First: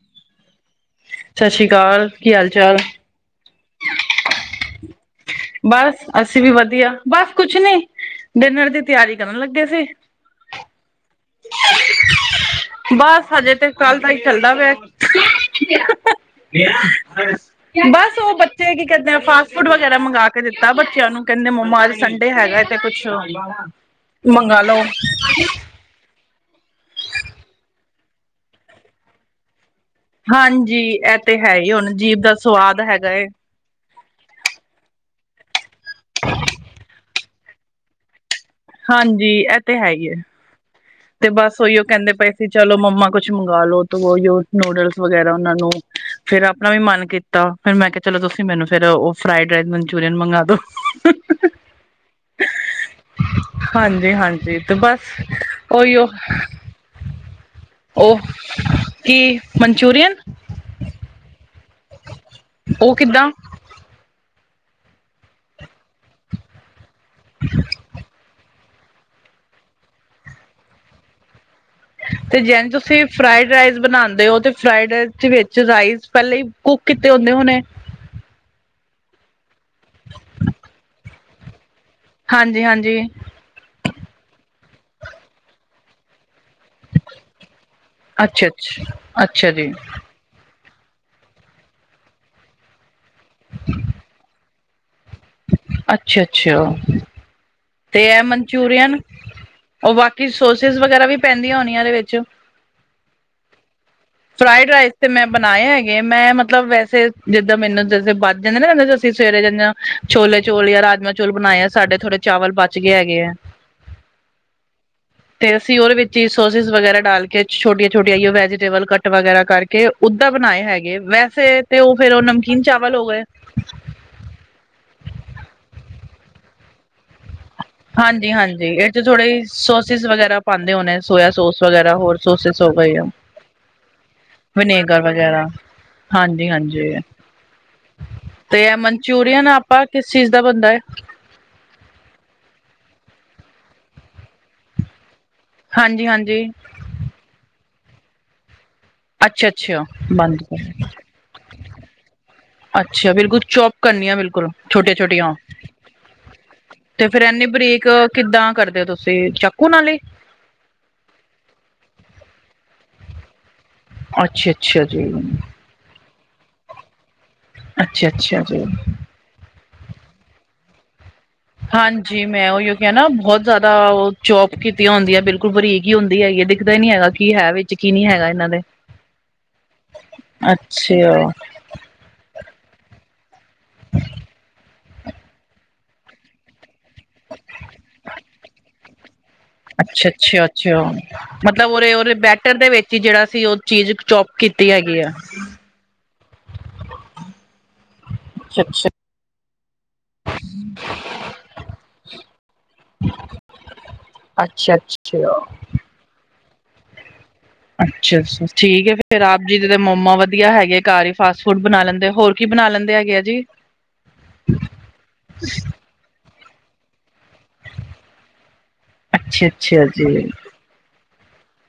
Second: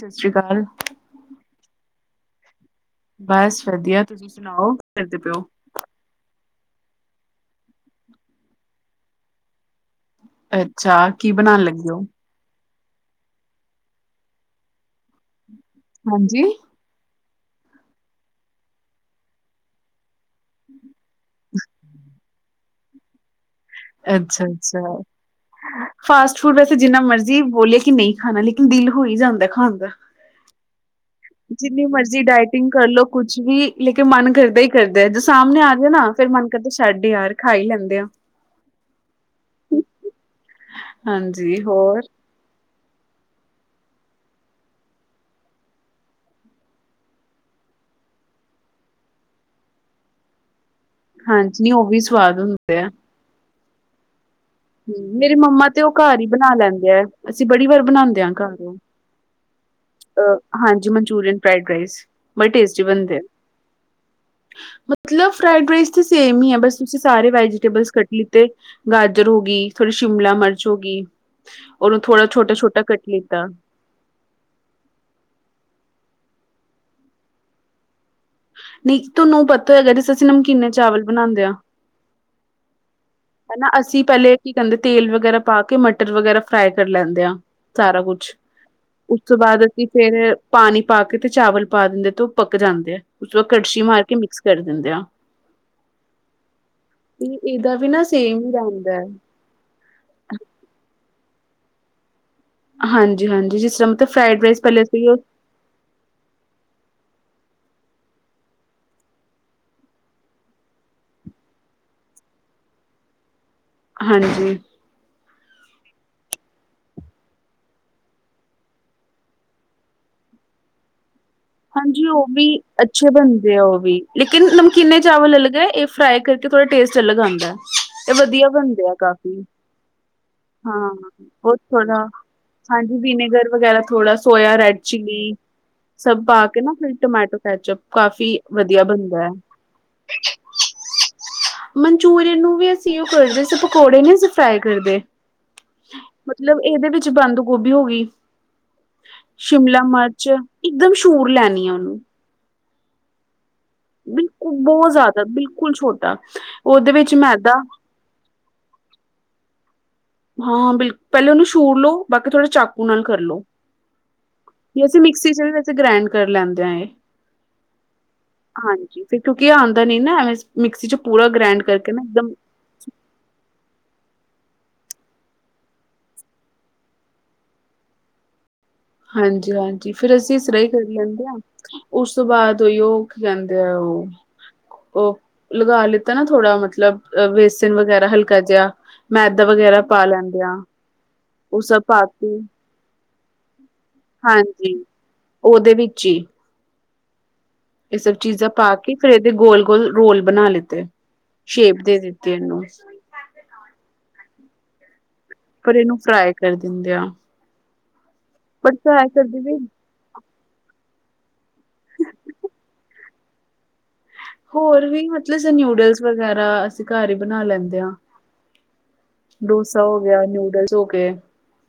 ਸਸਸ਼੍ਰੀ ਕਾਲ। ਸ਼ਸਸ਼੍ਰੀ ਕਾਲ, ਕੀ ਹਾਲ-ਚਾਲ? ਬਸ, ਵਦੀਐ। ਤੁਸੀ ਸੁਨਾਓ। ਕੀ ਕਰਦੇ ਪੇਓ? ਬਸ, ਅਸੀ ਵੀ ਵਦੀਆ। ਬਸ, ਕੁੱਛ ਨੀਂ ਡਿਨਰ ਦੀ ਤਿਆਰੀ ਕਰਨ ਲੱਗੇ ਸੀ। ਅੱਛਾ, ਕੀ ਬਨਾਨ ਲੱਗੇ ਓ? ਬਸ, ਹਜੇ ਤੇ ਕੱਲ ਦਾ ਈ ਚੱਲਦਾ ਪਿਐ। ਹਾਂਜੀ। [unintelligible] ਬੱਸ ਓ ਬੱਚੇ ਕੀ ਕੈਂਦੇ ਐ, ਫਾਸਟ-ਫੂਡ ਵਗੈਰਾ ਮੰਗਾ ਕੇ ਦਿੱਤਾ ਬੱਚਯਾ ਨੂੰ, ਕੈਂਦੇ ਮੰਮਾ ਅੱਜ ਸੰਡੇ ਹੈਗੈ, ਤੇ ਕੁੱਛ ਮੰਗਾ ਲੋ। ਫਾਸਟ-ਫੂਡ ਵੈਸੇ ਜਿੰਨਾ ਮਰਜ਼ੀ ਬੋਲੀਏ ਕਿ ਨਈਂ ਖਾਨਾ ਲੇਕਿਨ ਦਿਲ ਹੋ ਈ ਜਾਂਦੈ ਖਾਨ ਦਾ। ਹਾਂਜੀ, ਐ ਤੇ ਹੈਈ ਏ ਜਿੰਨੀ ਹੁਨ ਜੀਭ ਮਰਜ਼ੀ ਦਾ ਡਾਇਟਿੰਗ ਸਵਾਦ ਕਰ ਲੋ ਹੈਗਾ ਏ। ਕੁਛ ਵੀ ਲੇਕਿਨ ਮਨ ਕਰਦੈ ਈ, ਕਰਦੈ ਜੇ ਸਾਮਨੇ ਆਜੇ ਨਾ, ਫੇਰ ਮਨ ਕਰਦੈ ਛੱਡ ਯਾਰ ਖਾ ਈ ਲੈਂਦੇ ਆ। ਹਾਂਜੀ, ਐ ਤੇ ਹੈਈ ਏ। ਤੇ ਬਸ ਹਾਂਜੀ ਓਈਓ ਹੋਰ ਕੈਂਦੇ ਪਏ ਸੀ, ਚਲੋ ਮੰਮਾ ਕੁੱਛ ਮੰਗਾ ਲੋ ਤੋ ਓਈਓ ਨੂਡਲਸ ਵਗੈਰਾ, ਉਨਾਂ ਨੂੰ ਫੇਰ ਆਪਨਾ ਵੀ ਮਨ ਕੀਤਾ। ਫੇਰ ਮੈਂ ਕੇਆ, ਚਲੋ ਤੁਸੀ ਮੈਨੂੰ ਫੇਰ ਓ ਫਰਾਈਡ ਰਾਈਸ ਮਨਚੂਰੀਅਨ ਮੰਗਾ ਦੋ। [unintelligible] ਹਾਂਜੀ, ਓਂਵੀ ਸਵਾਦ ਹੁੰਦੇ ਐ। ਹਾਂਜੀ, ਹਾਂਜੀ। ਤੇ ਬਸ ਹੂੰ, ਮੇਰੀ ਮੰਮਾ ਤੇ ਓ ਉਹੀਓ ਘਰ ਈ ਬਨਾ ਲੈਂਦੇ ਐ। ਅਸੀ ਬੜੀ ਵਾਰ ਉਹ ਬਨਾਂਦੇ ਆਂ ਘਰ ਕੀ ਮਨਚੂਰੀਅਨ ਅ ਹਾਂਜੀ, ਮਨਚੂਰੀਅਨ ਫਰਾਈਡ ਰਾਈਸ, ਬੜੇ ਟੇਸਟੀ ਉਹ ਬਨਦੇ ਐ। ਕਿੱਦਾਂ ਮਤਲਬ ਫਰਾਈਡ ਰਾਈਸ ਤੇ ਸੇਮ ਈ ਐ, ਬਸ ਤੁਸੀ ਸਾਰੇ ਵੈਜੀਟੇਬਲ ਕੱਟ ਲਿੱਤੇ। ਗਾਜਰ ਹੋਗੀ, ਥੋੜੀ ਸ਼ਿਮਲਾ ਮਰਚ ਹੋਗੀ। ਓਹਨੂੰ ਥੋੜਾ ਛੋਟਾ-ਛੋਟਾ ਕੱਟ ਲਿੱਤਾ। ਬਨਾਂਦੇ ਓ ਤੇ ਫਰਾਈਡ ਰਾਈਸ ਦੇ ਵਿੱਚ ਰਾਈਸ ਪਹਿਲੇ ਈ ਕੁੱਕ ਕੀਤੇ ਹੁੰਦੇ ਹੋਨੇ? ਨੀ ਤੋਨੂੰ ਪਤਾ ਹੈਗੈ ਜਿਸ ਅਸੀ ਨਮਕੀਨੇ ਚਾਵਲ ਬਨਾਂਦੇ ਆਂ। ਹਾਂਜੀ, ਹਾਂਜੀ। ਹਨਾ, ਅਸੀ ਪਹਿਲੇ ਕੀ ਕੈਂਦੇ ਤੇਲ ਵਗੈਰਾ ਪਾ ਕੇ, ਮਟਰ ਵਗੈਰਾ ਫਰਾਈ ਕਰ ਲੈਂਦੇ ਆਂ ਸਾਰਾ ਕੁੱਛ, ਅੱਛਾ ਅੱਛਾ ਉਸ ਤੋ ਅੱਛਾ ਬਾਦ ਜੀ ਅਸੀ। ਫੇਰ ਪਾਨੀ ਪਾ ਕੇ, ਤੇ ਚਾਵਲ ਪਾ ਦਿੰਦੇ, ਤੇ ਓਹ ਪੱਕ ਜਾਂਦੇ ਐ, ਉਸ ਤੋ ਬਾਦ ਕੜਛੀ ਮਾਰ ਕੇ ਮਿਕਸ। ਫੇਰ ਦਿੰਦੇ ਆਂ। ਅੱਛਾ ਅੱਛਾ। ਇਹ ਇਹਦਾ ਵੀ। ਨਾ ਤੇ ਇਹ ਸੇਮ ਹੀ ਮਨਚੂਰੀਅਨ ਰਹਿੰਦਾ ਹੈ ਉਹ ਬਾਕੀ ਸੋਸਿਸ ਵਗੈਰਾ ਵੀ ਪੈਂਦੀਆਂ ਹੋਣੀਆਂ ਇਹਦੇ ਵਿੱਚ। ਹਾਂਜੀ, ਹਾਂਜੀ ਜੀ ਸਬ ਦੇ ਫਰਾਈਡ ਰਾਈਸ ਕਰਲੇ ਸੀ। ਉਹ। ਬਣਾਏ ਹੈਗੇ ਮੈਂ ਮਤਲਬ ਵੈਸੇ ਜਿੱਦਾਂ ਮੈਨੂੰ ਬਚ ਜਾਂਦੇ ਨਾ ਕਹਿੰਦੇ ਅਸੀਂ ਸਵੇਰੇ ਜਾਂਦੇ ਹਾਂ। ਛੋਲੇ ਚੋਲ ਜਾਂ ਰਾਜਮਾਂ ਚੋਲ ਬਣਾਏ ਆ ਸਾਡੇ ਥੋੜੇ ਚਾਵਲ ਬਚ ਗਏ ਹੈਗੇ ਹੈ। ਹਾਂਜੀ। ਤੇ ਅਸੀਂ ਉਹਦੇ ਵਿੱਚ ਹੀ ਸੋਸਿਸ ਵਗੈਰਾ ਡਾਲ ਕੇ ਛੋਟੀਆਂ ਛੋਟੀਆਂ ਜਿਹਾ ਉਹ ਵੈਜੀਟੇਬਲ ਕੱਟ ਵਗੈਰਾ ਕਰਕੇ। ਕੇ ਓਦਾਂ ਬਣਾਏ ਹੈਗੇ ਵੈਸੇ ਤੇ ਉਹ ਫੇਰ ਉਹ ਨਮਕੀਨ ਚਾਵਲ ਹੋ ਗਏ। ਤੇ ਉਹ ਵੀ ਲੇਕਿਨ ਨਮਕੀਨੇ ਚਾਵਲ ਅਲੱਗ ਹੈ। ਇਹ ਫਰਾਈ ਕਰਕੇ ਥੋੜਾ ਟੇਸਟ ਅਲੱਗ ਆਉਂਦਾ ਹੈ। ਇਹ ਹਾਂਜੀ ਵਧੀਆ ਹਾਂਜੀ ਬਣਦੇ ਇਹ ਆ ਚ ਕਾਫੀ ਥੋੜੇ ਸੋਸਿਸ ਵਗੈਰਾ ਪਾਉਂਦੇ ਹਾਂ ਹੋਣੇ ਸੋਇਆ ਉਹ ਸੋਸ ਵਗੈਰਾ ਥੋੜ੍ਹਾ। ਹੋਰ ਸੋਸਿਸ ਹੋ ਗਈ ਹਾਂਜੀ ਆ ਵਿਨੇਗਰ ਵਗੈਰਾ ਥੋੜਾ ਸੋਇਆ, ਰੈਡ ਵਿਨੇਗਰ ਚਿੱਲੀ। ਵਗੈਰਾ ਸਬ ਪਾ ਹਾਂਜੀ ਕੇ ਨਾ ਹਾਂਜੀ ਫੇਰ ਟੋਮਾਟੋ ਕੈਚਅਪ ਕਾਫੀ ਤੇ ਇਹ ਵਧੀਆ ਬਣਦਾ ਹੈ। ਮਨਚੂਰੀਅਨ ਆਪਾਂ ਕਿਸ ਚੀਜ਼ ਦਾ ਬਣਦਾ ਹੈ ਮਨਚੂਰੀਅਨ ਨੂੰ ਵੀ ਅਸੀਂ ਉਹ ਕਰਦੇ ਸੀ ਪਕੌੜੇ ਨੀ ਅਸੀਂ ਫਰਾਈ ਕਰਦੇ। ਹਾਂਜੀ ਹਾਂਜੀ ਮਤਲਬ ਇਹਦੇ ਵਿੱਚ ਬੰਦ ਗੋਭੀ ਹੋ ਗਈ। ਅੱਛਾ ਸ਼ਿਮਲਾ ਅੱਛਾ ਮਿਰਚ ਬੰਦ ਗੋਭੀ। ਇੱਕਦਮ ਸ਼ੂਰ ਲੈਣੀ ਆ ਉਹਨੂੰ। ਅੱਛਾ ਬਿਲਕੁਲ ਚੌਪ। ਕਰਨੀਆਂ ਬਿਲਕੁਲ ਬਹੁਤ ਛੋਟੀਆਂ ਜ਼ਿਆਦਾ ਛੋਟੀਆਂ ਬਿਲਕੁਲ ਛੋਟਾ ਉਹਦੇ ਤੇ ਵਿੱਚ ਫੇਰ ਇਨੀ ਮੈਦਾ ਬਰੀਕ। ਕਿੱਦਾਂ ਕਰਦੇ ਹੋ ਤੁਸੀਂ ਚਾਕੂ ਨਾਲ ਹੀ। ਹਾਂ ਹਾਂ ਬਿਲਕੁਲ ਪਹਿਲੇ ਉਹਨੂੰ ਛੂਰ ਲੋ ਬਾਕੀ ਥੋੜੇ ਚਾਕੂ ਨਾਲ ਕਰਲੋ। ਅੱਛਾ ਅੱਛਾ ਵੀ ਅਸੀਂ ਜੀ ਮਿਕਸੀ 'ਚ ਵੀ ਵਿੱਚ ਗ੍ਰੈਂਡ ਕਰ ਲੈਂਦੇ ਹਾਂ ਇਹ। ਅੱਛਾ ਅੱਛਾ ਜੀ। ਫੇਰ ਕਿਉਂਕਿ ਇਹ ਆਉਂਦਾ ਨਹੀਂ ਨਾ ਐਵੇਂ ਮਿਕਸੀ 'ਚ ਪੂਰਾ ਗ੍ਰੈਂਡ। ਕਰਕੇ ਨਾ ਹਾਂਜੀ ਇੱਕਦਮ ਮੈਂ ਉਹੀ ਉਹ। ਉਹੀ ਨਾ ਬਹੁਤ ਜ਼ਿਆਦਾ ਉਹ ਚੋਪ ਕੀਤੀਆਂ ਹੁੰਦੀਆਂ ਬਿਲਕੁਲ ਬਰੀਕ ਹੀ ਹੁੰਦੀ ਹੈਗੀ ਹੈ ਦਿਖਦਾ ਹੀ ਨੀ ਹੈਗਾ ਕੀ ਹੈ ਵੀ। ਯਕੀਨ ਨਹੀਂ ਹੈਗਾ ਇਹਨਾਂ ਦੇ। ਹਾਂਜੀ ਹਾਂਜੀ ਫੇਰ ਅਸੀਂ ਇਸ ਤਰ੍ਹਾਂ ਹੀ ਕਰ ਲੈਂਦੇ ਅੱਛਾ ਹਾਂ। ਉਸ ਤੋਂ ਬਾਅਦ ਉਹੀ ਕਿ ਕਹਿੰਦੇ ਆ ਉਹ। ਉਹ ਲਗਾ ਲਿੱਤਾ ਨਾ ਥੋੜਾ ਮਤਲਬ ਬੇਸਨ ਵਗੈਰਾ ਹਲਕਾ ਜਿਹਾ। ਮੈਦਾ ਵਗੈਰਾ। ਪਾ ਅੱਛਾ ਲੈਂਦੇ ਅੱਛਾ ਆ ਅੱਛਾ ਉਹ ਮਤਲਬ ਸਭ ਉਰੇ ਪਾ ਉਹਦੇ ਕੇ ਬੈਟਰ ਦੇ ਵਿੱਚ ਹੀ ਜਿਹੜਾ ਸੀ ਉਹ ਚੀਜ਼। ਚੌਪ ਕੀਤੀ ਹਾਂਜੀ ਹੈਗੀ ਆ। ਉਹਦੇ ਵਿੱਚ ਹੀ ਇਹ ਸਭ ਚੀਜ਼ਾਂ ਅੱਛਾ ਪਾ ਅੱਛਾ ਕੇ ਫੇਰ ਇਹਦੇ ਗੋਲ। ਬਿਲਕੁਲ ਰੋਲ ਬਣਾ ਲਿੱਤੇ ਸ਼ੇਪ ਦੇ ਦਿੱਤੀ ਇਹਨੂੰ। ਅੱਛਾ ਅੱਛਾ। ਪਰ ਇਹਨੂੰ ਫਰਾਈ ਕਰ ਦਿੰਦੇ ਆ। ਅੱਛਾ ਅੱਛਾ ਬਟ ਠੀਕ ਹੈ ਫਰਾਈ ਫਿਰ ਕਰਦੇ ਆਪ ਵੀ ਜੀ ਦੇ। ਮੋਮ ਵਧੀਆ ਹੈਗੇ ਘਰ ਹੀ ਫਾਸਟ ਫੂਡ ਬਣਾ ਲੈਂਦੇ ਹੋਰ ਕੀ ਬਣਾ ਲੈਂਦੇ ਹੈਗੇ ਆ ਜੀ। ਹੋਰ ਵੀ ਮਤਲਬ ਨੂਡਲਸ ਵਗੈਰਾ ਅਸੀਂ ਘਰ ਹੀ ਬਣਾ ਲੈਂਦੇ ਹਾਂ। ਅੱਛਾ ਡੋਸਾ ਅੱਛਾ ਹੋ ਗਿਆ, ਜੀ ਨਿਊਡਲਸ ਹੋ ਗਏ।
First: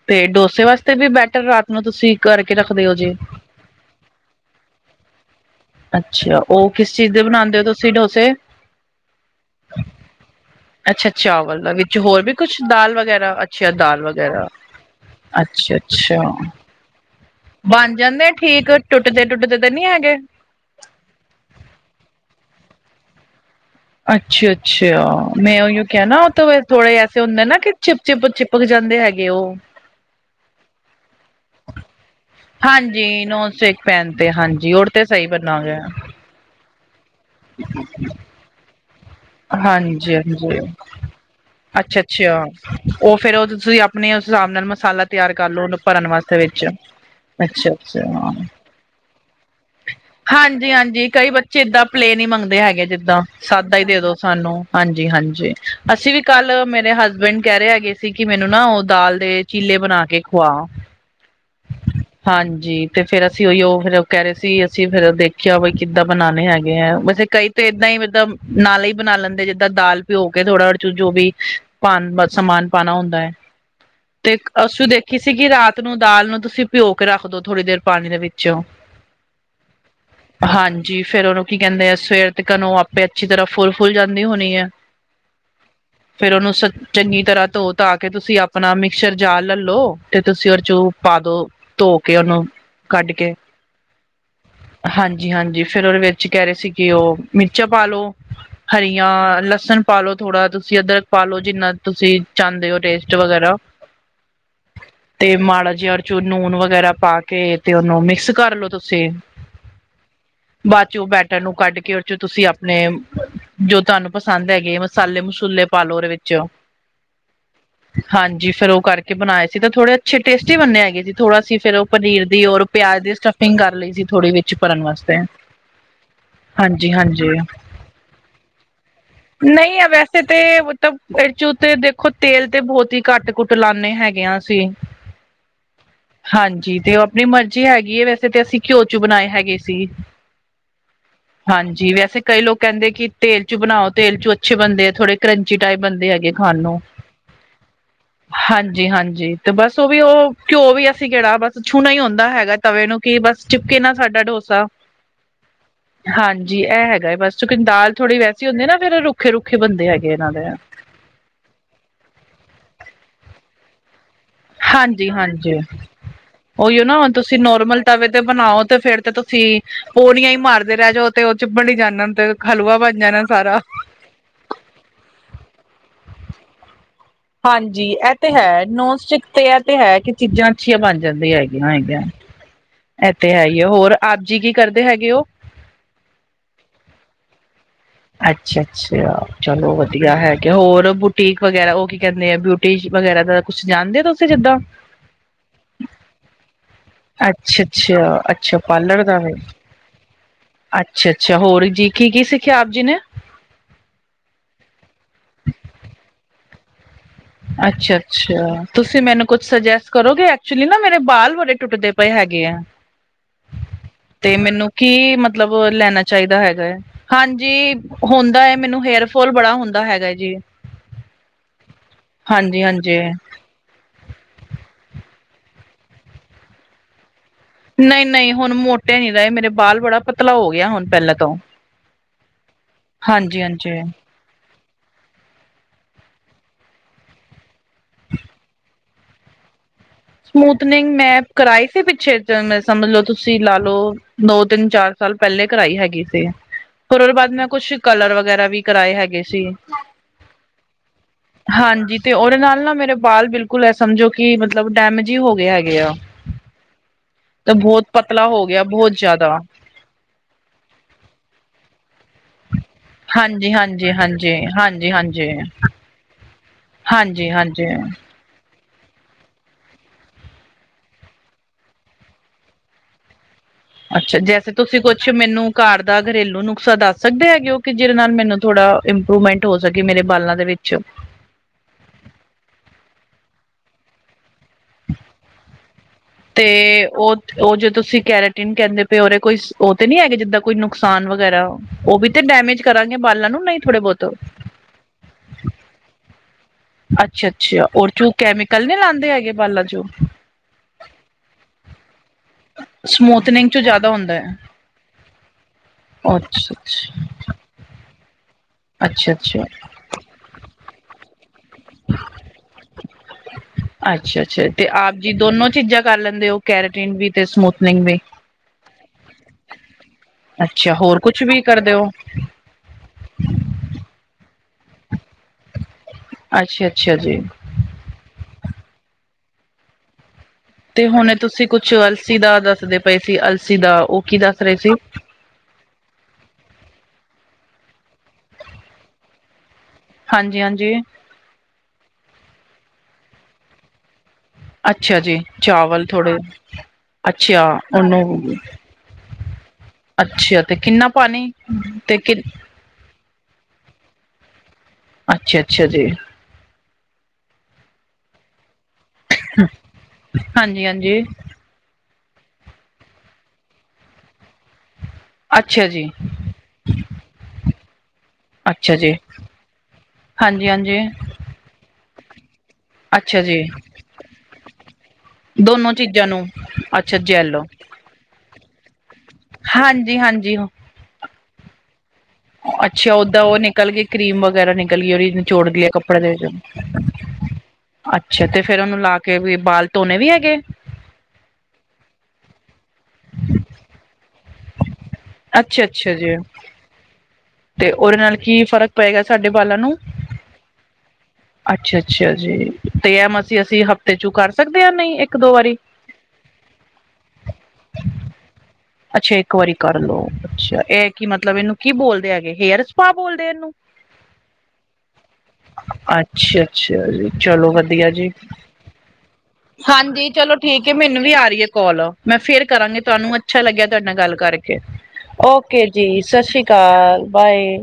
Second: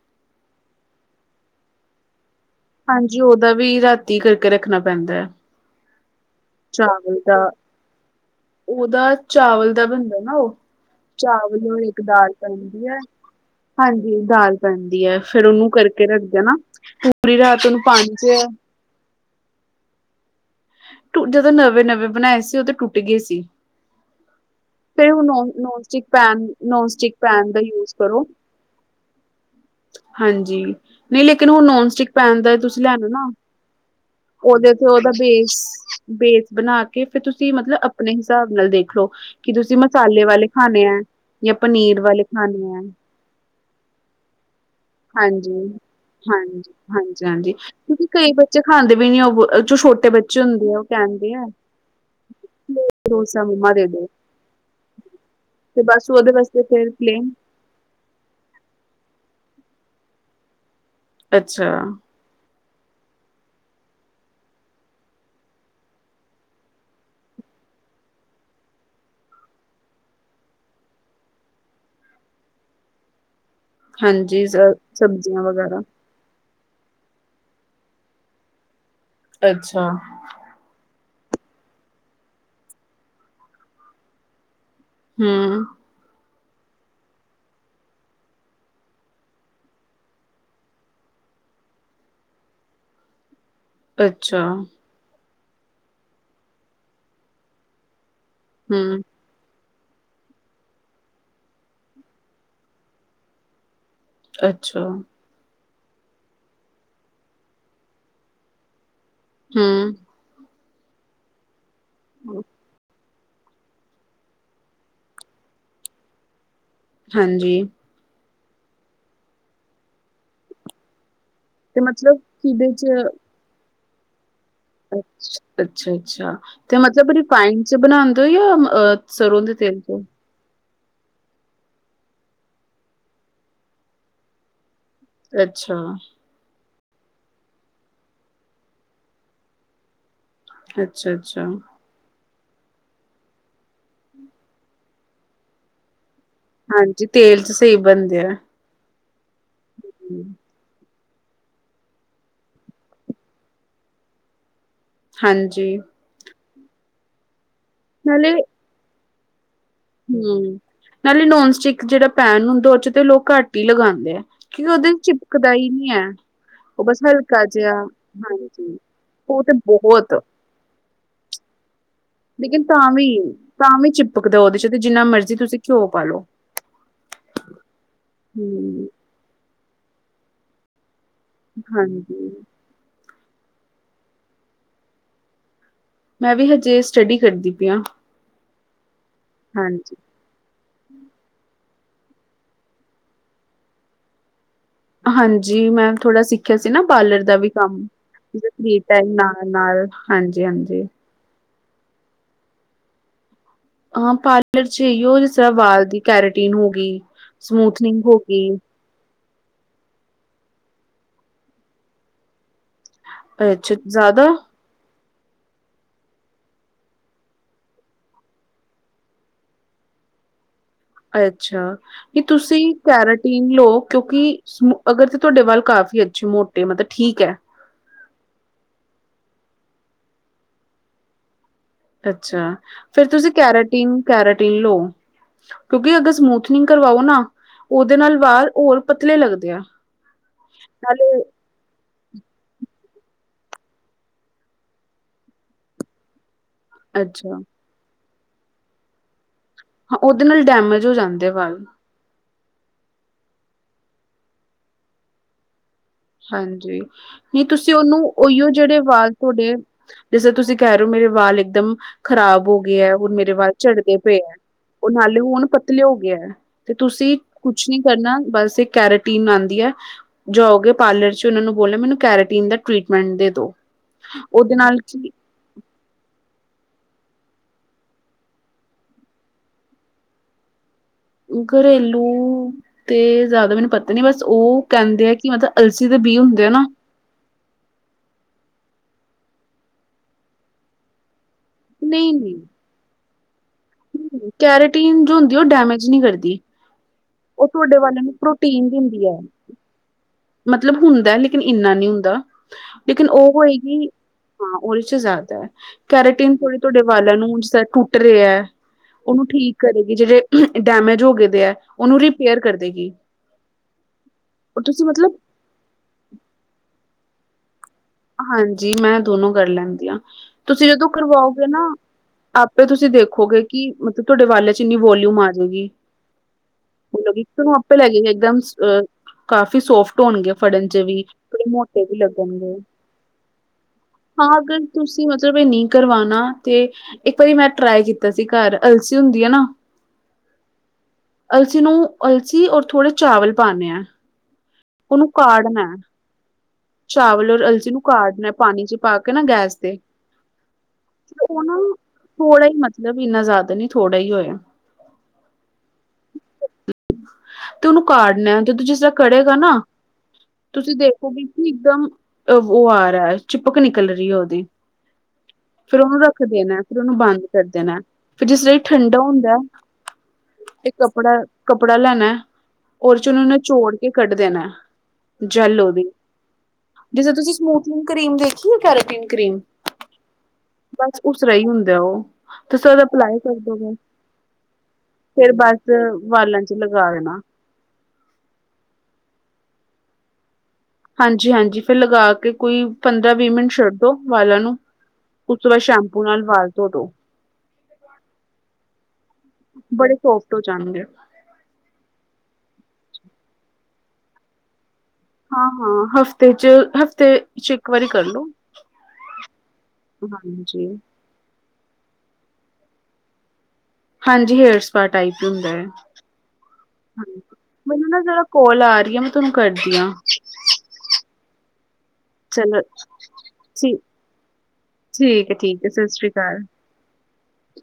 ਤੇ ਡੋਸੇ ਵਾਸਤੇ ਵੀ ਬੈਟਰ ਰਾਤ ਨੂੰ ਤੁਸੀਂ ਕਰਕੇ ਰੱਖਦੇ ਹੋ ਜੀ। ਉਹ ਦਾ ਵੀ ਰਾਤੀ ਕਰਕੇ ਰੱਖਣਾ ਪੈਂਦਾ ਹੈ। ਅੱਛਾ ਉਹ ਕਿਸ ਚੀਜ਼ ਚਾਵਲ ਦੇ ਦਾ ਬਣਾਉਂਦੇ ਹੋ ਤੁਸੀਂ ਡੋਸੇ। ਉਹਦਾ ਚਾਵਲ ਦਾ ਬਣਦਾ ਨਾ ਉਹ ਅੱਛਾ ਚਾਵਲ ਦਾ ਔਰ ਵਿੱਚ ਇੱਕ ਹੋਰ ਦਾਲ ਵੀ ਕੁਛ ਪੈਂਦੀ ਦਾਲ ਹੈ ਵਗੈਰਾ ਅੱਛਾ ਦਾਲ ਹਾਂਜੀ ਵਗੈਰਾ। ਦਾਲ ਪੈਂਦੀ ਹੈ ਫੇਰ ਉਹਨੂੰ ਅੱਛਾ ਕਰਕੇ ਅੱਛਾ। ਰੱਖਦੇ ਨਾ ਪੂਰੀ ਰਾਤ ਉਹਨੂੰ ਬਣ ਪਾਣੀ ਜਾਂਦੇ ਆ ਚ ਠੀਕ ਟੁੱਟਦੇ ਟੁੱਟਦੇ ਤੇ ਨਹੀਂ ਹੈਗੇ। ਟੁੱਟ ਜਦੋਂ ਨਵੇਂ ਨਵੇਂ ਬਣਾਏ ਸੀ ਉਦੋਂ ਟੁੱਟ ਗਏ ਸੀ। ਅੱਛਾ ਅੱਛਾ ਫੇਰ ਹੁਣ ਮੈਂ ਨੋਨ ਉਹੀ ਸਟਿਕ ਕਿਹਾ ਨਾ ਉਹ ਪੈਨ ਤਾਂ ਨੋਨ ਥੋੜੇ ਸਟਿਕ ਐਸੇ ਹੁੰਦੇ ਪੈਨ ਨਾ ਦਾ ਕਿ ਯੂਜ ਚਿਪ ਕਰੋ ਚਿਪਿ। ਚਿਪਕ ਜਾਂਦੇ ਹੈਗੇ ਉਹ। ਹਾਂਜੀ ਨਹੀਂ ਲੇਕਿਨ ਹੁਣ ਨੋਨ ਸਟਿਕ ਪੈਣ ਦਾ ਤੁਸੀਂ ਲੈਣਾ ਨਾ ਸਕ ਪੈਨ [unintelligible] ਉਹਦੇ ਉਹ ਤੇ ਉਹਦਾ ਸਹੀ ਬੇਸ ਬਣਾ ਗਿਆ ਬੇਸ ਬਣਾ ਕੇ ਫਿਰ ਤੁਸੀਂ ਮੱਤਲਬ ਆਪਣੇ ਹਿਸਾਬ ਨਾਲ ਦੇਖ ਲਓ ਕੀ ਤੁਸੀਂ ਹਾਂਜੀ ਮਸਾਲੇ ਵਾਲੇ ਹਾਂਜੀ ਖਾਣੇ ਹੈ ਜਾਂ ਪਨੀਰ ਵਾਲੇ ਖਾਣੇ ਹੈ ਫਿਰ ਉਹ ਤੁਸੀਂ ਆਪਣੇ ਉਸ ਹਿਸਾਬ ਨਾਲ ਮਸਾਲਾ ਤਿਆਰ ਹਾਂਜੀ ਕਰਲੋ ਉਹਨੂੰ ਭਰਨ ਵਾਸਤੇ ਵਿੱਚ ਹਾਂਜੀ ਅੱਛਾ ਅੱਛਾ ਖੰਡ ਵੀ ਨੀ ਉਹ ਛੋਟੀ ਹਾਂਜੀ ਹਾਂਜੀ ਕਈ ਬੱਚੇ ਏਦਾਂ ਪਲੇਨ ਹੀ ਮੰਗਦੇ ਹੈਗੇ ਜਿੱਦਾਂ ਸਾਦਾ ਹੀ ਦੇ ਦੋ ਸਾਨੂੰ ਹਾਂਜੀ ਹਾਂਜੀ ਤੇ ਬਸ ਅਸੀਂ ਵੀ ਉਹਦੇ ਕੱਲ ਵਾਸਤੇ ਫਿਰ ਮੇਰੇ ਪਲੇਨ ਹਸਬੈਂਡ ਕਹਿ ਰਹੇ ਹੈਗੇ ਸੀ ਕਿ ਮੈਨੂੰ ਨਾ ਉਹ ਦਾਲ ਦੇ ਚੀਲੇ ਬਣਾ ਕੇ ਖਵਾ ਅੱਛਾ ਹਾਂਜੀ ਤੇ ਫਿਰ ਅਸੀਂ ਉ ਉਹ ਫਿਰ ਕਹਿ ਰਹੇ ਸੀ ਅਸੀਂ ਫਿਰ ਦੇਖਿਆ ਬਈ ਕਿੱਦਾਂ ਬਣਾਉਣੇ ਹੈਗੇ ਹੈ ਵੈਸੇ ਕਈ ਤੇ ਏਦਾਂ ਹੀ ਮਤਲੱਬ ਨਾਲੇ ਹੀ ਬਣਾ ਲੈਂਦੇ ਜਿੱਦਾਂ ਦਾਲ ਭਿਓ ਕੇ ਥੋੜਾ ਚੱ ਜੋ ਵੀ ਪਾਨ ਸਮਾਨ ਪਾਉਣਾ ਹੁੰਦਾ ਹੈ ਤੇ ਹਾਂਜੀ ਅਸੀ ਦੇਖੀ ਸੀ ਸਬਜ਼ੀਆਂ ਕਿ ਰਾਤ ਵਗੈਰਾ ਨੂੰ ਦਾਲ ਨੂੰ ਤੁਸੀਂ ਭਿਉਂ ਕੇ ਰੱਖ ਦਿੳ ਥੋੜ੍ਹੀ ਦੇਰ ਪਾਣੀ ਦੇ ਵਿੱਚ ਅੱਛਾ ਹਾਂਜੀ ਫਿਰ ਉਹਨੂੰ ਕੀ ਕਹਿੰਦੇ ਆ ਸਵੇਰ ਤਕਨ ਆਪੇ ਅੱਛੀ ਤਰ੍ਹਾਂ ਫੁੱਲ ਫੁੱਲ ਜਾਂਦੀ ਹੋਣੀ ਹੈ ਹਮ ਫਿਰ ਉਹਨੂੰ ਚੰਗੀ ਤਰ੍ਹਾਂ ਧੋ ਧਾ ਕੇ ਤੁਸੀਂ ਆਪਣਾ ਮਿਕਸਰ ਜ ਲੈਲੋ ਤੇ ਤੁਸੀਂ ਉਹਦੇ ਚ ਪਾਦੋ ਧੋ ਕੇ ਉਹਨੂੰ ਕੱਢ ਕੇ ਅੱਛਾ ਹਾਂਜੀ ਹਾਂਜੀ ਫਿਰ ਉਹਦੇ ਵਿੱਚ ਕਹਿ ਰਹੇ ਸੀਗੇ ਉਹ ਮਿਰਚਾਂ ਪਾ ਲੋ ਹਮ ਹਰੀਆਂ ਲਸਣ ਪਾਲੋ ਥੋੜਾ ਤੁਸੀਂ ਅਦੱਰਕ ਪਾ ਲਓ ਜਿੰਨਾ ਤੁਸੀਂ ਚਾਹੁੰਦੇ ਹੋ ਟੇਸਟ ਵਗੈਰਾ ਅੱਛਾ ਤੇ ਮਾੜਾ ਜਿਹਾ ਚੱ ਨੂਨ ਵਗੈਰਾ ਪਾ ਕੇ ਤੇ ਉਹਨੂੰ ਮਿਕਸ ਕਰਲੋ ਤੁਸੀਂ ਹਮ ਬਾਅਦ ਚੋਂ ਮੈਟਰ ਨੂੰ ਕੱਢ ਕੇ ਉਹਦੇ ਚੋਂ ਤੁਸੀਂ ਆਪਣੇ ਜੋ ਤੁਹਾਨੂੰ ਪਸੰਦ ਹੈਗੇ ਮਸਾਲੇ ਮਸੂਲੇ ਪਾਲੋ ਉਹਦੇ ਵਿੱਚ ਹਾਂਜੀ ਹਾਂਜੀ ਫਿਰ ਉਹ ਕਰਕੇ ਬਣਾਏ ਸੀ ਤਾਂ ਥੋੜੇ ਅੱਛੇ ਟੇਸਟੀ ਬੰਨਿਆ ਹੈਗੇ ਸੀ ਥੋੜ੍ਹਾ ਅਸੀਂ ਫੇਰ ਤੇ ਉਹ ਮਤਲਬ ਪਨੀਰ ਦੀ ਔਰ ਕਿਦੇ ਚ ਪਿਆਜ ਦੀ ਸਟਫਿੰਗ ਕਰ ਲਈ ਸੀ ਥੋੜ੍ਹੀ ਵੀ ਅੱਛਾ -ਅੱਛਾ ਤੇ ਮੱਤਲਬ ਹਾਂਜੀ-ਹਾਂਜੀ। ਰਿਫਾਈਂਡ 'ਚ ਬਣਾਉਦੇ ਹੋ ਜਾਂ ਅਹ ਸਰੋਂ ਦੇ ਤੇਲ ਨਹੀਂ ਆ ਤੋਂ ਵੈਸੇ ਤੇ ਮੱਤਲਬ ਇਰ 'ਚੋ ਤੇ ਦੇਖੋ ਤੇਲ ਤੇ ਬਹੁਤ ਹੀ ਘੱਟ ਘੁੱਟ ਲਾਂਣੈ ਹੈਗੇ ਹਾਂ ਅਸੀਂ ਅੱਛਾ ਹਾਂਜੀ ਤੇ ਉਹ ਆਪਣੀ ਮਰਜ਼ੀ ਹੈਗੀ ਹੈ ਵੈਸੇ ਤਾਂ ਅਸੀਂ ਘਿਓ 'ਚੋ ਬਣਾਏ ਹੈਗੇ ਸੀ। ਅੱਛਾ, ਅੱਛਾ ਹਾਂਜੀ ਵੈਸੇ ਕਈ ਲੋਕ ਕਹਿੰਦੇ ਕਿ ਤੇਲ ਚੱ ਬਣਾਓ ਤੇਲ ਚੱ ਅੱਛੇ ਬਣਦੇ ਆ ਥੋੜੇ ਕਰੰਚੀ ਟਾਈਪ ਬਣਦੇ ਹੈਗੇ ਸਾਨੂੰ ਹਾਂਜੀ ਤੇਲ ਚ ਸਹੀ ਬਣਦੇ ਆ। ਹਾਂਜੀ ਹਾਂਜੀ ਤੇ ਬੱਸ ਉਹ ਵੀ ਉਹ ਘਿਓ ਵੀ ਅਸੀਂ ਕਿਹੜਾ ਬੱਸ ਛੂਣਾ ਹੀ ਹੁੰਂਦਾ ਹੈਗਾ ਤਵੇ ਨੂੰ ਕਿ ਬੱਸ ਚਿਪਕੇ ਨਾ ਸਾਡਾ ਡੋਸਾ ਹਾਂਜੀ ਹਾਂਜੀ ਇਹ ਹੈਗਾ ਏ ਬਸ ਕੀ ਦਾਲ ਥੋੜ੍ਹੀ ਨਾਲੇ ਵੈਸੀ ਹੁੰਦੀ ਨਾ ਫਿਰ ਰੁੱਖੇ- ਰੁੱਖੇ ਬਣਦੇ ਹੈਗੇ ਇਹਨਾਂ ਦੇ ਹੂੰ ਨਾਲੇ ਨੋਨ ਸਟਿਕ ਜਿਹੜਾ ਪੈਨ ਹੁੰਦਾ ਤੇ ਲੋਕ ਘੱਟ ਹੀ ਲਗਾਂਦੇ ਆ। ਕਿਉਂਕਿ ਉਹਦੇ ਚ ਹਾਂਜੀ- ਚਿਪਕਦਾ ਹਾਂਜੀ ਹੀ ਨੀ ਹੈ ਉਹੀ ਉਹ ਨਾ ਬਸ ਤੁਸੀਂ ਹਲਕਾ ਜਿਹਾ ਨੋਰਮਲ ਤਵੇ ਤੇ ਬਣਾਓ ਤੇ ਹਾਂਜੀ। ਫਿਰ ਤੇ ਉਹ ਤੁਸੀਂ ਬਹੁਤ ਪੋਨੀਆਂ ਹੀ ਮਾਰਦੇ ਰਹਿ ਜਾਓ। ਤੇ ਉਹ ਚੁਬਣ ਈ ਜਾਨਣ ਲੇਕਿਨ ਤਾਂ ਵੀ ਤਾਂ ਵੀ ਚਿਪਕਦਾ ਉਹਦੇ 'ਚ ਤੇ ਜਿੰਨਾ ਮਰਜ਼ੀ ਤੁਸੀਂ ਘਿਓ ਪਾ ਲਓ। ਹਾਂਜੀ ਇਹ ਤੇ ਹੈ ਨੋਨਸਟਿਕ ਤੇ ਇਹ ਤੇ ਹੈ ਕਿ ਚੀਜ਼ਾਂ ਅੱਛੀਆਂ ਬਣ ਜਾਂਦੀਆਂ ਹੈਗੀਆਂ- ਹੈਗੀਆਂ। ਹਾਂਜੀ। ਇੱਥੇ ਹੈ ਹੀ ਆ ਹੋਰ ਆਪ ਜੀ ਕੀ ਕਰਦੇ ਹੈਗੇ ਉਹ ਮੈਂ ਵੀ ਹਜੇ ਸਟੱਡੀ ਕਰਦੀ ਪਈ ਆਂ। ਅੱਛਾ -ਅੱਛਾ ਚਲੋ ਵਧੀਆ ਹੈ। ਕਿ ਹੋਰ ਬੁਟੀਕ ਵਗੈਰਾ ਉਹ ਕੀ ਕਹਿੰਦੇ ਆ ਬਿਊਟੀਸ਼ ਵਗੈਰਾ ਦਾ ਕੁਛ ਜਾਣਦੇ ਹੋ ਤੁਸੀਂ ਜਿੱਦਾਂ ਹਾਂਜੀ ਮੈਂ ਥੋੜ੍ਹਾ ਸਿੱਖਿਆ ਸੀ ਨਾ ਪਾਰਲਰ ਦਾ ਵੀ ਅੱਛਾ ਕੰਮ ਅੱਛਾ ਅੱਛਾ ਪਾਰਲਰ [unintelligible] ਦਾ ਵੀ ਨਾਲ- ਨਾਲ ਹਾਂਜੀ -ਹਾਂਜੀ ਅੱਛਾ ਅੱਛਾ ਹੋਰ ਜੀ ਕੀ- ਕੀ ਸਿੱਖਿਆ ਆਪ ਜੀ ਨੇ। ਹਾਂ ਪਾਰਲਰ 'ਚ ਇਓ ਜਿਸ ਤਰ੍ਹਾਂ ਵਾਲ ਦੀ ਕੈਰੇਟੀਨ ਹੋ ਗਈ ਅੱਛਾ ਸਮੂਥਨਿੰਗ ਹੋ ਗਈ। ਅੱਛਾ ਤੁਸੀਂ ਮੈਨੂੰ ਕੁਛ ਸੁਜੈਸਟ ਕਰੋਗੇ ਐਕਚੁਲੀ ਨਾ ਮੇਰੇ ਬਾਲ ਬੜੇ ਟੁੱਟਦੇ ਪਏ ਹੈਗੇ ਆ। ਅੱਛਾ ਜ਼ਿਆਦਾ ਤੇ ਮੈਨੂੰ ਕੀ ਮਤਲਬ ਲੈਣਾ ਚਾਹੀਦਾ ਹੈਗਾ ਹੈ। ਹਾਂਜੀ ਹੁੰਦਾ ਹੈ ਮੈਨੂੰ ਹੇਅਰ ਫੋਲ ਬੜਾ ਹੁੰਦਾ ਹੈਗਾ ਜੀ। ਅੱਛਾ ਕੀ ਤੁਸੀਂ ਹਾਂਜੀ ਹਾਂਜੀ ਕੈਰਟੀ ਨੀ ਲੋ ਕਿਉਂਕਿ ਅਗਰ ਤੇ ਤੁਹਾਡੇ ਵੱਲ ਕਾਫ਼ੀ ਅੱਛੇ ਮੋਟੇ ਮਤਲਬ ਠੀਕ ਹੈ। ਨਹੀਂ- ਨਹੀਂ ਹੁਣ ਮੋਟੇ ਨਹੀਂ ਰਹੇ ਮੇਰੇ ਬਾਲ ਬੜਾ ਪਤਲਾ ਹੋ ਗਿਆ ਹੁਣ ਪਹਿਲਾਂ ਤੋਂ ਅੱਛਾ ਫੇਿਰ ਤੁਸੀਂ ਹਾਂਜੀ ਹਾਂਜੀ ਕੈਰਾਟੀਨ- ਕੈਰਾਟੀਨ ਲਓ। ਕਿਉਂਕਿ ਅਗਰ ਸਮੂਥਨਿੰਗ ਕਰਵਾਓ ਨਾ ਉਹਦੇ ਨਾਲ ਵਾਲ ਹੋਰ ਪਤਲੇ ਲੱਗਦੇ ਆ। ਸਮੂਥਨਿੰਗ ਮੈਂ ਨਾਲੇ ਕਰਾਈ ਸੀ ਪਿੱਛੇ ਸਮਝ ਲੋ ਤੁਸੀਂ ਲਾ ਲਓ। ਦੋ ਤਿੰਨ ਚਾਰ ਸਾਲ ਪਹਿਲੇ ਕਰਾਈ ਹੈਗੀ ਸੀ। ਫਿਰ ਉਹਦੇ ਬਾਅਦ ਅੱਛਾ ਮੈਂ ਕੁਛ ਕਲਰ ਵਗੈਰਾ ਵੀ ਕਰਾਏ ਹੈਗੇ ਸੀ। ਹਾਂ ਉਹਦੇ ਨਾਲ ਡੈਮੇਜ ਹੋ ਜਾਂਦੇ ਆ ਵਾਲ ਹਾਂਜੀ ਤੇ ਉਹਦੇ ਨਾਲ ਨਾ ਮੇਰੇ ਬਾਲ ਬਿਲਕੁਲ ਹੈ ਸਮਝੋ ਕਿ ਮਤਲਬ ਡੈਮੇਜ ਹੀ ਹੋ ਗਏ ਹੈਗੇ ਆ। ਹਾਂਜੀ ਨਹੀਂ ਤੇ ਤੁਸੀਂ ਬਹੁਤ ਉਹਨੂੰ ਪਤਲਾ ਹੋ ਉਹੀਓ ਗਿਆ ਜਿਹੜੇ ਬਹੁਤ ਵਾਲ ਜ਼ਿਆਦਾ ਤੁਹਾਡੇ ਜਿਸ ਤਰ੍ਹਾਂ ਤੁਸੀਂ ਕਹਿ ਰਹੇ ਹੋ ਮੇਰੇ ਵਾਲ ਇਕਦਮ ਖ਼ਰਾਬ ਹੋ ਗਏ ਹੈ ਹੁਣ ਮੇਰੇ ਵਾਲ ਹਾਂਜੀ ਹਾਂਜੀ ਝੜਦੇ ਪਏ ਹੈ ਹਾਂਜੀ ਉਹ ਹਾਂਜੀ ਨਾਲੇ ਹਾਂਜੀ ਹੁਣ ਪਤਲੇ ਤੇ ਤੁਸੀਂ ਹਾਂਜੀ ਕੁਛ ਹਾਂਜੀ ਨੀ ਕਰਨਾ ਬਸ ਇਹ ਕੈਰੇਟੀਨ ਆਉਂਦੀ ਹੈ ਜਾਓਗੇ। ਪਾਰਲਰ 'ਚ ਉਹ ਨੂੰ ਬੋਲਿਆ ਮੈਨੂੰ ਕੈਰੇਟੀਨ ਦਾ ਟ੍ਰਰੀਟਮੈਂਟ ਦੇ ਦੋ। ਅੱਛਾ ਜੈਸੇ ਉਹਦੇ ਨਾਲ ਤੁਸੀਂ ਕੁੱਛ ਕੀ ਮੈਨੂੰ ਘਾਰ ਦਾ ਘਰੇਲੂ ਨੁਕਸਾ ਦੱਸ ਸਕਦੇ ਹੈਗੇ ਉਹ ਕਿ ਜਿਹਦੇ ਨਾਲ ਮੈਨੂੰ ਥੋੜਾ ਇੰਪਰੂਵਮੈਂਟ ਹੋ ਸਕੇ ਮੇਰੇ ਬਾਲਾਂ ਦੇ ਵਿੱਚ ਘਰੇਲੂ ਤੇ ਜ਼ਿਆਦਾ ਮੈਨੂੰ ਪਤਾ ਨੀ ਬਸ ਉਹ ਕਹਿੰਦੇ ਆ ਕਿ ਮਤਲਬ ਅਲਸੀ ਦੇ ਬੀ ਤੇ ਹੁੰਦੇ ਆ ਨਾ। ਉਹ ਉਹ ਜੋੇ ਤੁਸੀਂ ਕੈਰੇਟੀਨ ਕਹਿੰਦੇ ਪਏ ਉਰੇ ਕੋਈ ਉਹ ਤੇ ਨ ਨਹੀਂ ਹੈਗੇ ਜਿੱਦਾਂ ਕੋਈ ਨੁਕਸਾਨ ਵਗੈਰਾ ਉਹ ਵੀ ਨਹੀਂ ਤੇ ਨਹੀਂ ਡੈਮੇਜ ਕਰਾਂਗੇ ਬਾਲਾਂ ਨੂੰ ਨਹੀਂ ਥੋੜੇ ਬਹੁਤ ਕੈਰੇਟੀਨ ਜੋ ਹੁੰਦੀ ਉਹ ਡੈਮੇਜ ਨਹੀਂ ਕਰਦੀ। ਅੱਛਾ ਉਹ -ਅੱਛਾ ਤੁਹਾਡੇ ਊਰ ਵਾਲੇ ਜੋ ਨੂੰ ਕੈਮੀਕਲ ਪ੍ਰੋਟੀਨ ਨੀ ਦਿੰਦੀ ਲਾਂਦੇ ਹੈ ਹੈਗੇ ਬਾਲਾਂ 'ਚੋਂ ਮਤਲਬ ਹੁੰਦਾ ਲੇਕਿਨ ਇੰਨਾ ਨਹੀਂ ਹੁੰਦਾ ਲੇਕਿਨ ਉਹ ਸਮੂਥਨਿੰਗ ਚ ਹੋਏਗੀ, ਜ਼ਿਆਦਾ ਹੁੰਦਾ ਹੈ ਹਾਂ ਉਹਦੇ ਚ ਜ਼ਿਆਦਾ ਹੈ ਕੈਰੇਟੀਨ ਅੱਛਾ ਥੋੜੇ ਤੁਹਾਡੇ ਵਾਲਾਂ ਨੂੰ ਕੱਟਰੇ ਹੈ, ਅੱਛਾ ਉਹਨੂੰ ਅੱਛਾ ਠੀਕ ਕਰੇਗੀ ਜਿਹੜੇ ਡੈਮੇਜ ਹੋ ਗਏ ਦੇ ਹੈ ਉਹਨੂੰ ਰਿਪੇਅਰ ਕਰ ਦੇਗੀ ਅੱਛਾ, ਅੱਛਾ ਉਹ ਤੇ ਤੁਸੀਂ ਆਪ ਜੀ ਮਤਲਬ ਦੋਨੋ ਚੀਜ਼ਾਂ ਕਰ ਲੈਂਦੇ ਉਹ ਕੈਰੇਟੀਨ ਵੀ ਤੇ ਸਮੂਥਨਿੰਗ ਵੀ ਹਾਂਜੀ, ਮੈਂ ਦੋਨੋ ਕਰ ਲੈਂਦੀ ਹਾਂ ਤੁਸੀਂ ਅੱਛਾ ਜਦੋਂ ਹੋਰ ਕੁਛ ਵੀ ਕਰਵਾਓਗੇ ਨਾ ਕਰਦੇ ਹੋ ਆਪੇ ਤੁਸੀਂ ਦੇਖੋਗੇ ਕਿ ਮਤਲਬ ਤੁਹਾਡੇ ਵਾਲਾਂ ਚ ਇੰਨੀ ਵੋਲਿਊਮ ਆ ਜਾਵੇਗੀ ਅੱਛਾ ਅੱਛਾ ਤ ਜੀ ਇੱਕ ਆਪੇ ਲੈਗੇ ਇੱਕਦਮ ਅ ਕਾਫੀ ਸੋਫਟ ਹੋਣਗੇ ਫੜਨ ਚ ਤੇ ਵੀ ਹੁਣੇ ਤੁਸੀਂ ਬੜੇ ਕੁਛ ਮੋਟੇ ਵੀ ਅਲਸੀ ਦਾ ਲੱਗਣਗੇ ਦੱਸਦੇ ਪਏ ਸੀ ਅਲਸੀ ਦਾ ਉਹ ਕੀ ਹਾਂ ਦੱਸ ਰਹੇ ਅਗਰ ਸੀ ਤੁਸੀਂ ਮਤਲਬ ਇਹ ਨਹੀਂ ਕਰਵਾਉਣਾ ਤੇ ਇੱਕ ਵਾਰੀ ਮੈਂ ਟਰਾਈ ਕੀਤਾ ਸੀ ਘਰ ਅਲਸੀ ਹੁੰਦੀ ਹੈ ਨਾ ਹਾਂਜੀ- ਹਾਂਜੀ ਅਲਸੀ ਨੂੰ ਅਲਸੀ ਔਰ ਥੋੜੇ ਚਾਵਲ ਪਾਉਂਦੇ ਹਾਂ ਅੱਛਾ ਜੀ ਚਾਵਲ ਥੋੜੇ ਚਾਵਲ ਔਰ ਅੱਛਾ ਅਲਸੀ ਨੂੰ ਉਹਨੂੰ ਪਾਣੀ ਚ ਪਾ ਕੇ ਨਾ ਗੈਸ ਤੇ ਅੱਛਾ ਤੇ ਕਿੰਨਾ ਪਾਣੀ, ਉਹ ਨਾ ਤੇ ਕਿ ਥੋੜਾ ਹੀ ਮਤਲਬ ਇੰਨਾ ਜ਼ਿਆਦਾ ਨ ਥੋੜਾ ਹੀ ਹੋਇਆ ਅੱਛਾ -ਅੱਛਾ ਜੀ ਤੇ ਉਹਨੂੰ ਕਾੜਨ ਆ ਜਦੋਂ ਜਿਸ ਤਰਾਂ ਕਰੜੇਗਾ ਨਾ ਹਾਂਜੀ ਤੁਸੀਂ ਹਾਂਜੀ ਦੇਖੋਗੇ ਇਕਦਮ ਉਹ ਆ ਰਿਹਾ ਚਿਪਕ ਨਿਕਲ ਰਹੀ ਹੈ ਉਹਦੀ ਅੱਛਾ ਫਿਰ ਜੀ ਉਹਨੂੰ ਰੱਖ ਦੇਣਾ ਫਿਰ ਉਹਨੂੰ ਬੰਦ ਕਰ ਦੇਣਾ ਫਿਰ ਜਿਸ ਵੇਲੇ ਅੱਛਾ ਜੀ ਠੰਡਾ ਹੁੰਦਾ ਹਾਂਜੀ ਇੱਕ -ਹਾਂਜੀ ਕੱਪੜਾ ਕੱਪੜਾ ਲੈਣਾ ਉਹਦੇ ਚ ਅੱਛਾ ਉਹਨੂੰ ਜੀ ਨਿਚੋੜ ਕੇ ਕੱਢ ਦੇਣਾ, ਜੈਲ ਦੋਨੋ ਉਹਦੀ ਚੀਜ਼ਾਂ ਨੂੰ ਅੱਛਾ ਜਿੱਦਾ ਤੁਸੀਂ ਜੈਲ ਸਮੂ ਸੂਮ ਕਰੀਮ ਦੇਖੀਏ ਕੈਰੇਟੀਨ ਹਾਂਜੀ- ਹਾਂਜੀ ਬਸ ਉਸ ਤਰ ਹੀ ਹੁੰਦਾ ਉਹ ਤੁਸੀਂ ਉਹਦਾ ਅੱਛਾ ਅਪਲਾਈ ਓਦਾਂ ਉਹ ਕਰ ਨਿਕਲ ਦੋਗੇ ਗਈ ਕਰੀਮ ਵਗੈਰਾ ਨਿਕਲ ਗਈ ਉਹਦੀ ਫੇਰ ਨਿਚੋੜ ਕੇ ਗ ਬਸ ਕੱਪੜੇ ਦੇ ਵਾਲਾਂ ਚ ਲਗਾ ਦੇਣਾ ਅੱਛਾ ਤੇ ਫੇਰ ਉਹਨੂੰ ਲਾ ਕੇ ਵੀ ਬਾਲ ਧੋਣੇੇ ਵੀ ਹੈਗੇ ਹਾਂਜੀ- ਹਾਂਜੀ ਫਿਰ ਲਗਾ ਕੇ ਕੋਈ ਪੰਦਰਾਂ ਵੀਹ ਮਿੰਟ ਛੱਡ ਦੋ ਵਾਲਾਂ ਨੂੰ ਉਸ ਤੋਂ ਬਾਅਦ ਅੱਛਾ, ਅੱਛਾ ਸ਼ੈਂਪੂ ਜੀ ਨਾਲ ਵਾਲ ਧੋ ਦੋ ਤੇ ਉਹਦੇ ਨਾਲ ਕੀ ਫ਼ਰਕ ਪਏਗਾ ਸਾਡੇ ਬਾਲਾਂ ਨੂੰ ਬੜੇ ਸੋਫਟ ਹੋ ਜਾਣਗੇ ਅੱਛਾ ਅੱਛਾ ਜੀ ਤੇ ਐ ਮ ਅਸੀਂ ਅਸੀਂ ਹਫ਼ਤੇ ਚੋਂ ਕਰ ਸਕਦੇ ਹਾਂ ਨਹੀਂ ਦੋ ਹਾਂ ਵਾਰੀ -ਹਾਂ ਹਫ਼ਤੇ ਚ, ਹਫਤੇ ਚ ਇੱਕ ਵਾਰੀ ਕਰਲੋ ਅੱਛਾ ਇੱਕ ਕਰ ਲਓ, ਅੱਛਾ ਇਹ ਕੀ ਮਤਲਬ ਇਹਨੂੰ ਕੀ ਬੋਲਦੇ ਹੈਗੇ ਹੇਅਰ ਸਪਾ ਬੋਲਦੇ ਇਹਨੂੰ ਹਾਂਜੀ ਹੇਅਰ ਸਪਾ ਟਾਈਪ ਹੁੰਦਾ ਹੈ, ਅੱਛਾ ਅੱਛਾ ਜੀ ਹ ਚਲੋ ਮੈਨੂੰ ਵਧੀਆ ਨਾ ਜੀ ਜਿਹੜਾ ਹਾਂਜੀ ਚਲੋ ਠੀਕ ਹੈ, ਮੈਨੂੰ ਵੀ ਆ ਰਹੀ ਹੈ ਕਾਲ, ਮੈਂ ਫਿਰ ਚਲੋ ਕਰਾਂਗੀ ਤੁਹਾਨੂੰ ਅੱਛਾ ਲੱਗਿਆ ਠੀ ਤੁਹਾਡੇ ਨਾਲ ਗੱਲ ਕਰਕੇ, ਠੀਕ ਹੈ, ਠੀਕ ਓਕੇ ਹੈ, ਜੀ, ਸਤਿ ਸ਼੍ਰੀ ਅਕਾਲ ਬਾਏ